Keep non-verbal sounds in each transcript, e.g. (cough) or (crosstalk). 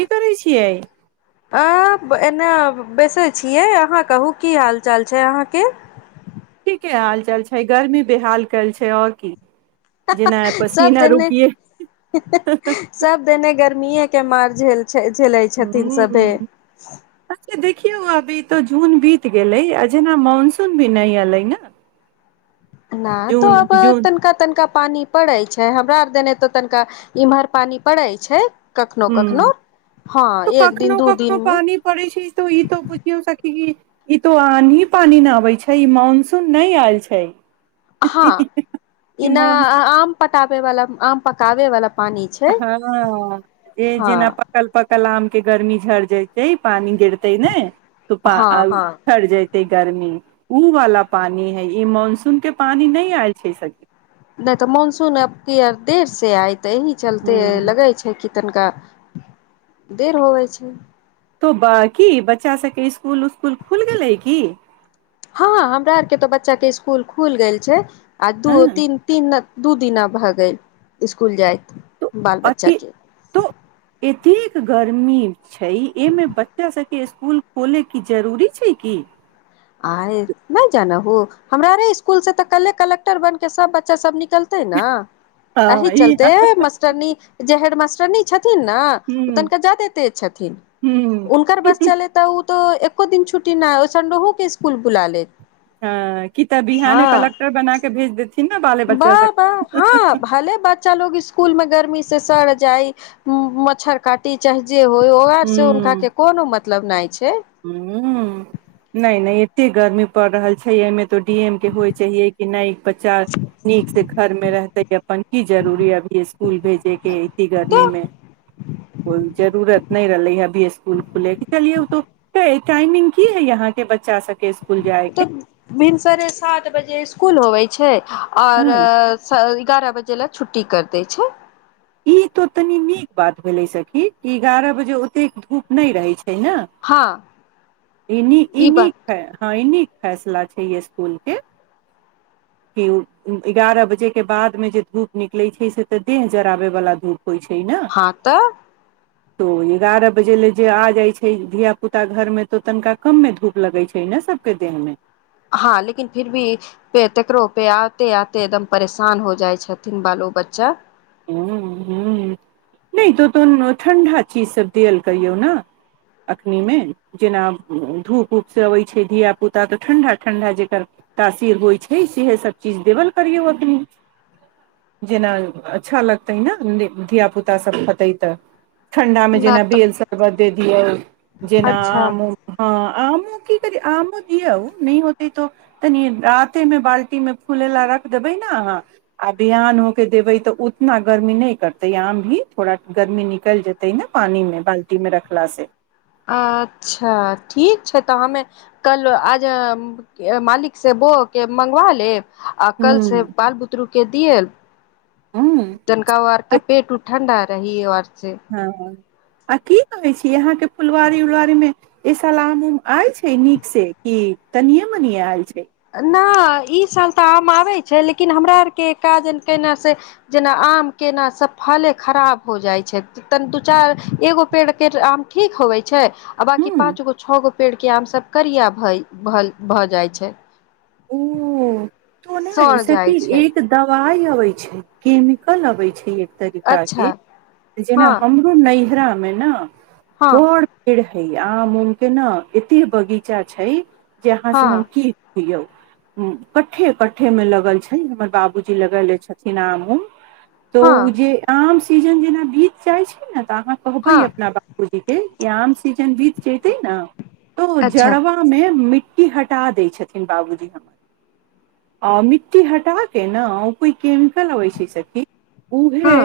की करै छियै एना बेैसै छियै अहाँ कहू की हाल चाल छै अहाँके ठीके के हालचाल छै गर्मी बेहाल कयल छै आओर की जेना सब पसीना देने रुकिये सब देने घर गर्मीए के मार झेल झेलै छथिन हूं सभे अच्छा देखियौ अभी तऽ जून बीत गेलै आ जेना मनसून भी नहि एलै ने न तो जून अब जून तनिका तनिका पानी पड़ैत छै हमरा आर देने तो तनिका इम्हर पानी पड़ैत छै कखनो हूं कखनो हँ तऽ एक दिन कखनो दू कखनो दिन मे पानी पड़े छै तऽ ई तऽ बुझियौ सखि की ई तो आनही पानि ने आबै छै ई मानसून नहि आयल छै हँ ई इना मान आम पटावे वला आम पकावे वला हँ ए हँ जेना पकल पकल आम के गर्मी झड़ जयते पानि हँ हँ (unintelligible) गर्मी ओ वाला पानी है ई मानसून के पानी नहि आयल छै सखि नहि तऽ मनसून आब किर देर से आइ तऽ एहिह चलते ह लगे छै कि तनिका देर होबै छै तो बकि बच्चा सबके स्कुल उस्कुल खुल गेलै की हँ ह हमरा आरके तऽ बच्चाक के इसकुल खुल गेल छै आ दू हँ तीन तीन दू दिना भ गेल स्कूल जाइत तो बाल बच्चा अति के तो एतेक गर गर्मी छै एहिमे बच्चा सबके स्कूल खोलैके जरूरी छै की आइ नहि जान हो हमरा ने स्कुल से तऽ कले कलेक्टर बन के सब बच्चा सब निकलते अही हँ ई चलते ह मटरनी जे हेडमटरनी छथिन न ओ तनका जादे तेज छथिन हुनकर ह बस चलै तऽ उ तऽ एको दिन छुटी नहि संडेहो के स्कूल बुला लेत हँ क तऽ बिहान हँ कलेक्टर बना के भेज देथि वाह वाह हँ भले बच्चा लोग स्कूल मे गर्मी से सड़ जाइ मच्छर काटी चाहे जे होय ओ अर से उनका के कोनो मतलब नहि छै ह नहि नहि एते गर्मी पड़ रहल छै एहिमे तो डी एम के होइ चाे कि नहि बच्चा नीक से घर मे रहते अपन की जरूरी अभी स्कुल भेजे के इ गर्मी तऽ मे कोइ जरूरत नहि रहले ह अभी स्कूल खुल चलिय टाइमिंग की यहाँ के बच्चा सब तब भिनसरे सात बजे स्कूल होवे छै आओर हँ एगारह बजे लए छुट्टी कर दै छै ई तो तनी निक बात भेले सखी ई एगारह बजे ओते धूप न रहे छै हँ ई नीक ई नीक है हँ ई नीक फैसला छै स्कुल के कि एगारह बजे के बादमे जे धूप निकलैत छै से तऽ देह जराबै वला धूप होइ छै ने हँ तऽ (unintelligible) एगारह बजे ले जे आ जाय छै धिया पुता घर मे तो तनिका कम मे धूप लगे छै ने सब के (unintelligible) हँ लेकिन फिर भीे पे तकरो पे आते आते एकदम परेशान हो जाइ छथिन बालो ओ बच्चा हू हू नहि तो तुनी ठण्डा चीज सब दल करहियो न एखनिमे जेना धूप उऊप से अबैत छै धियापुता तऽ ठंडा ठंडा जकर तासीर होइ छै सेह सब चीज देबल करियौ अखनी जेना अच्छा लगतै नऽ धिय पुता सब खतै तऽ ठंडा मे न जेना तऽ बेल शरबत दे दियो जेना अच्छा आम उम ह आमो की करी आमो दिया नइ होते तो तनी रते मे बाल्टी मे फूले ला रख देबै नऽ अहाँ आ बिहान होके देबै तऽ इना गर्मी नहि करतै आम भी थोड़ा गर्मी निकल जेतै ने पानी मे बाल्टी मे रखला से अच्छा ठीक छै तऽ हमे कल आज मालिक से बो के मंगवा ले आ हूँ कल से बाल बुतरू के दिये हूँ तनिकाआरके पेट उट ठण्डा रही और से हँ हँ आ की कहे छी यहाँ के फुलवारी उलवारी मे ए सला आम उम आय छै नीक से की तनियम मनिए आयल छै नइ ई साल तऽ आम आबै छै लेकिन हमरा आरके काजल केना से जेना आम केना से फले खराब हो जाय छै तनी दू चार एगो पेड़ के आम ठीक हो होय छै आ बाकी हँ पाँच गो छ गो पेड़ के आम सब करिया भऽ जाइ छै ओ तो ने सड़ सखी जाइ छै कि एक दवाइ अबै छै केमिकल अबै छै अच्छा एक जेना हँ हमरो नैहरा मे ने हँ बड़ पेड़ आम उमुमके न एते बगीचा छै जे अहाँ से हँ हम की यौ खे में लगल छै हमर बाबूजी लगेेले छथिन आम उम तऽ ओ हँ जे आम सीजन जेना बीत जाइत छै ने तऽ अहाँ कहबै हँ अपना बापूजीके य आम सीजन बीत जेते न त अच्छा जड़वा मे मिट्टी मिट्टी हटा दै छथिन बाबूजी हमर आ मिट्टी हटा के ने ओ कोइ केमिकल अबै छै सखी हँ उहे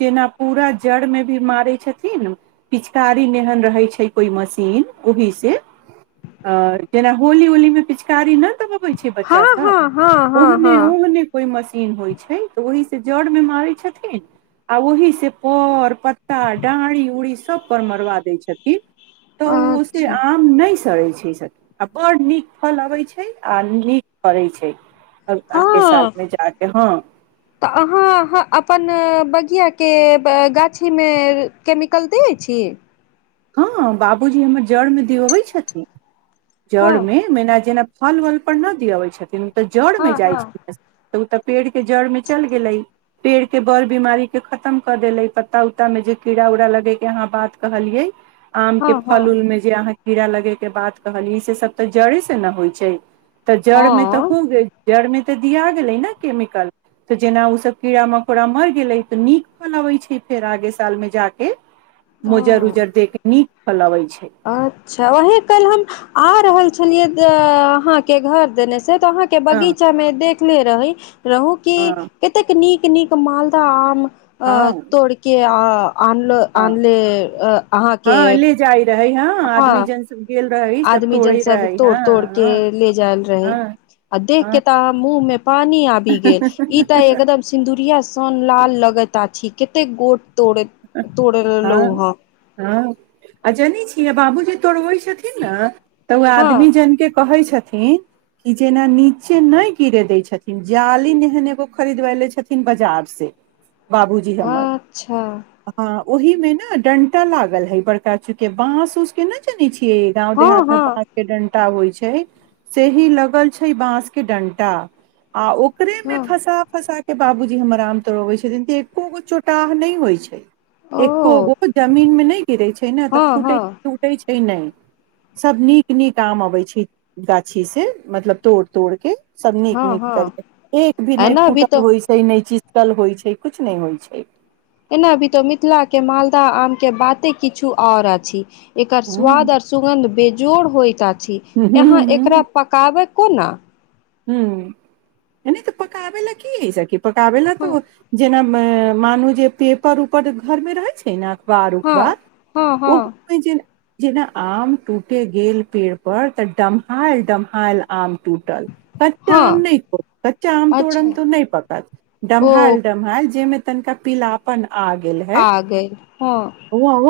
जेना पूरा जड़ में भी मारे छथिन पिचकारी नेहन रहे छै कोई मशीन ओहि से आ जेना होली ओलीमे पिचकारी नहि दबबै छै हँ बच्चा सब हँ हँ हँ ओहने हँ ओहने कोइ मशीन होइ छै तऽ ओहि से जड़मे मारै छथिन आ ओही से पर पत्ता डाँड़ी उड़ी सभपर मरवा दै छथिन तऽ ओ से अच्छा आम नहि चड़ै छै सभ आ बड्ड नीक फल अबैत छै आ नीक फड़ैत छै आगे हँ सालमे जाके हँ तऽ अहाँ अपन बगीआ के गाछी मे केमिकल दैत छी हँ बाबूजी हमर जड़मे दिऔबै छथिन हँ जड़मे मैना जेना फल वल पर नहि दअबै छथिन तऽ जड़ मे हँ जाइ हँ छथि तऽ ओ तऽ पेड़ के जड़ मे चलि गेलै पेड़ के बड़ बीमारी के खतम कऽ देले पत्ता उत्ता मे जे कीड़ा उड़ा लगे के अहाँ बात कहलियै आम के हँ हँ फल उल मे जे अहाँ कीड़ा लगे के बात कहलीै से सब तऽ जड़े से ने होइ छै तऽ जड़ मे हँ तऽ जड़ मे तऽ दिया गेले ने केमिकल तऽ जेना ओ सब कीड़ा मकोड़ा मरि गेलै तऽ नीक फल अबै छै फेर आगे साल में जााक मुजर हँ उजर देख के नीक फल अबै छै अच्छा वही कल हम आ रहल छलियै अहाँके घर देने से तो अहाँ के हँ बगीचा मे देखले रही रहु क हँ कतेक नीक नीक मालद आम अ हँ तोड़के आ आनलो हँ आनले अहाँके हँ ले जाइ रहै हँ आदमी जन सब गेल रहै सब आदमी जन तोड़े सब रहै तोड़ हँ तोड़ के हँ ले जायल रहै हँ अध देखके हँ तऽ मुँहमे पानी आबि गेल ई तऽ एकदम सिन्दुरिया सन लाल लगेता छी कते गोट तोड़े तोड़ल हँ हम हँ आ जनै छीय आ बाबूजी तोड़बै छथिन ने तऽ ओ हँ आदमी जानिके कहै छथिन की कि जेना नीचे नहि गिरे दय छथिन जाली एहन एगो खरीदब ले छथिन बाजार से (inaudible) हमर अच्छा ओहि मे ने डंटा लागल है बड़का बास उस के न जानै छी के गांव हँ देहात में हँ बाँस के डंटा होइ छै से ही लगल छै बाँस के डंटा आ ओकरे में हँ फँसा फँसाके हे बाबूजी हमर आम तोरबै छथिन त एको गो चोटाह नहि होइ छै ओ एकोगो जमीन मे नहि गिरै छै ने तऽ हँ फूटै हँ फूटै छै नहि सभ नीक नीक आम अबैत छै गाछीसँ मतलब तोड़ तोड़के सब नीक हँ निकतल हँ एक भी नहि एना फूटल तऽ होइ छै नहि चीज ल होइ छै कुछ नहि होइ छै एनाभी तऽ मिथिला के मालदह आम के बाते किछु आओर अछि एकर हूँ स्वाद र सुगंन्ध बेजोड़ होइत अछि हुँ, यहाँ एकरा पकाव कोना ह नहि तऽ पकाबै लए की हैय सखी पकाबै लए हँ तऽ जेना मानू जे पेपर उपर घरमे रहै छै ने वारू हँ वाह हँ हँ ओहो जेना आम टूटे गेल पेड़ पर तऽ डमहायल डमहायल आम टूटल कच्चा आम हँ नहि कच्चा आम तोड़मे अच्छा तऽ नहि पकत ओ डमहाल डमहाल जेहिमे तनिका पीलापन आ गेल हैय आ गेल हँ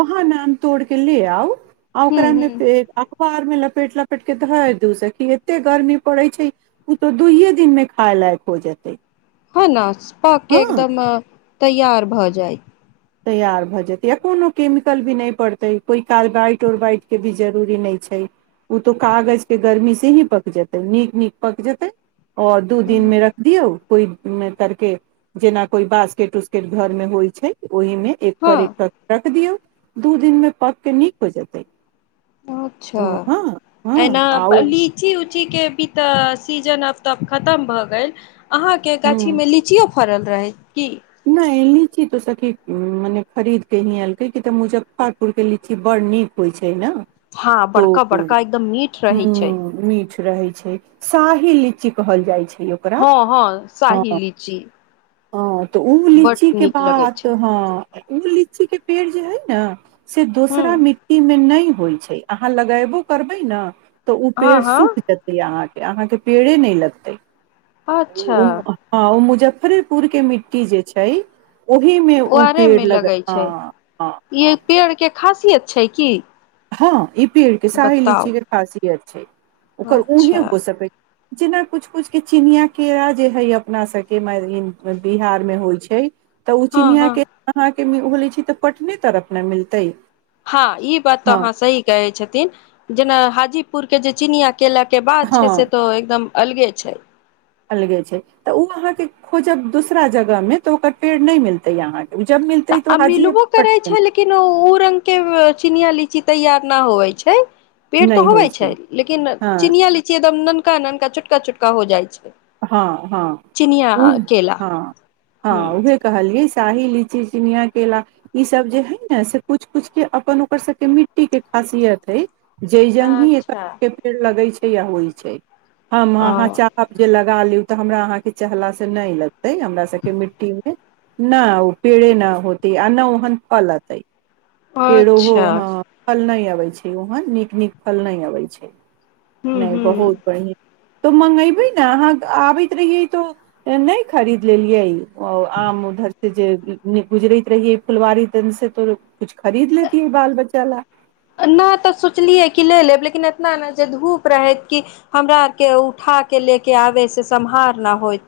हाँ नाम तोड़ के ले आउ आ हूँ ओकरा मे हूँ पुआर मे लपेट लपेट के ध दू सेखी एते गर्मी पड़े छै तो दुइये दिन मे खाय लायक हो जेतै ह न पक के हँ एकदम तैयार भऽ जाइ तैयार भऽ जेतै या कोनो केमिकल भी नहि पड़तै कोइ कार बाइट उर बाइटके भी जरूरी नहि छै ओ तऽ कागज के गर्मी से ही पक जेतै नीक नीक पक जेतै आओर दू दिन मे रख दियौ कोइ तर के जेना कोई बास्केट उस्केट घर में होइ छै ओहिमे एक पर हँ एक पक रख दियौ दू दिन मे पक के नीक हो जेतै अच्छा ओ हँ हँ एना आ ओ लीची उ ची के भी त सीजन आब तऽ खत्म भ गेल आहाॅं के गाछी ह मे लीचीओ फड़ल रहै कि नहि लीची तो सखी मने खरीद के ही एलकै क तऽ मुजफ्फरपुर के लीची बड़ नीक होइ छै हँ तो बड़का बड़का एकदम मीठ रहै छै ह्म मीठ रहै छै सा ही लीची कहल जाइ छै ओकरा हाँ हाँ साहिलीची ह तऽ ओ लीची के बात छै हाँ ओ लिची के पेड़ जे हय ने से हूँ दोसरा मिट्टीमे नहि होइत छै अहाँ लगयबो करबै ना तऽ ओ हँ पेड़ हँ सूख जेतै अहाँके अहाँके पेड़े नहि लगतै अच्छा हाँ ओ मुजफ्फरपुर के मिट्टी जे छै ओहिमे ओ ओआरे मे पेड़ लग लगै छै हाँ हाँ हाँ ई पेड़ के खासियत छै कि हाँ ई पेड़ के शाही लीची के खासियत छै ओकर ऊहे अच्छा हो सकै जेना कुछ कुछके चिनिया केरा जे हइ अपना सबके मानले बिहारमे होय छै तऽ ओ हँ हँ चिनियाँके अहाँके होलै छै तऽ पटने तरफ ने मिलतै हाँ ई बात तऽ हँ अहाँ सही कहै छथिन जेना हाजीपुर के जे चिनिया केला के बाद हँ छै से तो एकदम अलगे छै अलगे छै तऽ उ अहाँके खोजब दूसरा जगह मे तऽ ओकर पेड़ नहि मिलतै अहाँके जब त मिलतै तऽ आ हाजिए मिलबो पट करे छै लेकिन उ रंग के चिनिया लीच तैयार नहि होवे छै पेड़ तऽ नहि होवे होइ छै लेकिन हँ चिनिया लीची एकदम ननकी का ननका छोटका छोटका हो जाइ छै हाँ हाँ चिनिया उहे केला हाँ ह हाँ उहे कहलियए शाही लीची चिनिया केेला ई सब जे हय न से कुछ कुछ के अपन ओकर सब के मिट्टी के खा खासियत है जय जंग ही ए अच्छा के पेड़ लगे छै आ होइ छै हम अहाँ ओ चाहब जे लगा लियु तऽ हमरा अहाँके चहला से नहि लगते हमरा सबके मिट्टी मे न ओ पेड़ न होत अनहिओहन फल अतइ पेड़ो हो अच्छा हाँ फल नई अबै छै ओहन नीक नीक फल नहि अबै छै हूँ नहि हूँ बहुत बढ़िया तऽ मंगेबै ने अहाँ आबैत रहियै तो नहि खरीद लेलियै ओ आम उधर से जे गुजरैत रहियै फुलवारी दन से तो कुछ खरीद लेती है बाल बच्चा ले नहि तऽ सोचलियै कि ले लेब लेकिन एतना ने जे धूप रहैत कि हमरा आर के उठा के लेके आबे से समहार न होय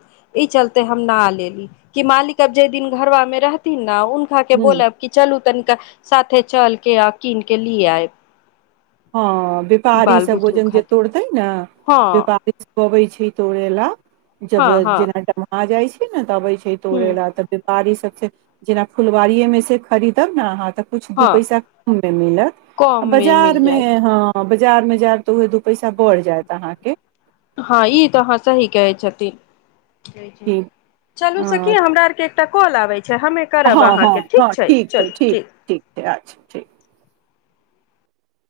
ई चलते हम नह ले ली कि मालिक अब जे दी घरबा मे रहथिन उनखा के हूँ बोलब कि चलू तनिका साथे चलके आ कीन लि आएब हाँ व्यापारीसब वजन जे खातिर तोड़तै ने हँ व्यापारी अबै छै तोड़े ला जब हँ हँ जेना टाइम आ जाइ छै ने तऽ अबे छै हूँ तोड़े ला तब बाड़ी सब से जेना फुलवारी मे से खरीदब ने अहाँ त कुछ दू हँ पैसा कम मे मिलत कम बाजार मिल मे जायत ह बजा जार मे जयब तऽ उहे दू पैसा बढ़ जायत अहाँके हाँ ई तऽ आहाँ सही कहै छथि ठीक अ, चलू सखी हमरा आर के एकटा कॉल आबै हमे करब हँ हँ अहाँके ठीक हँ छै चलू ठीक छै अच्छा ठीक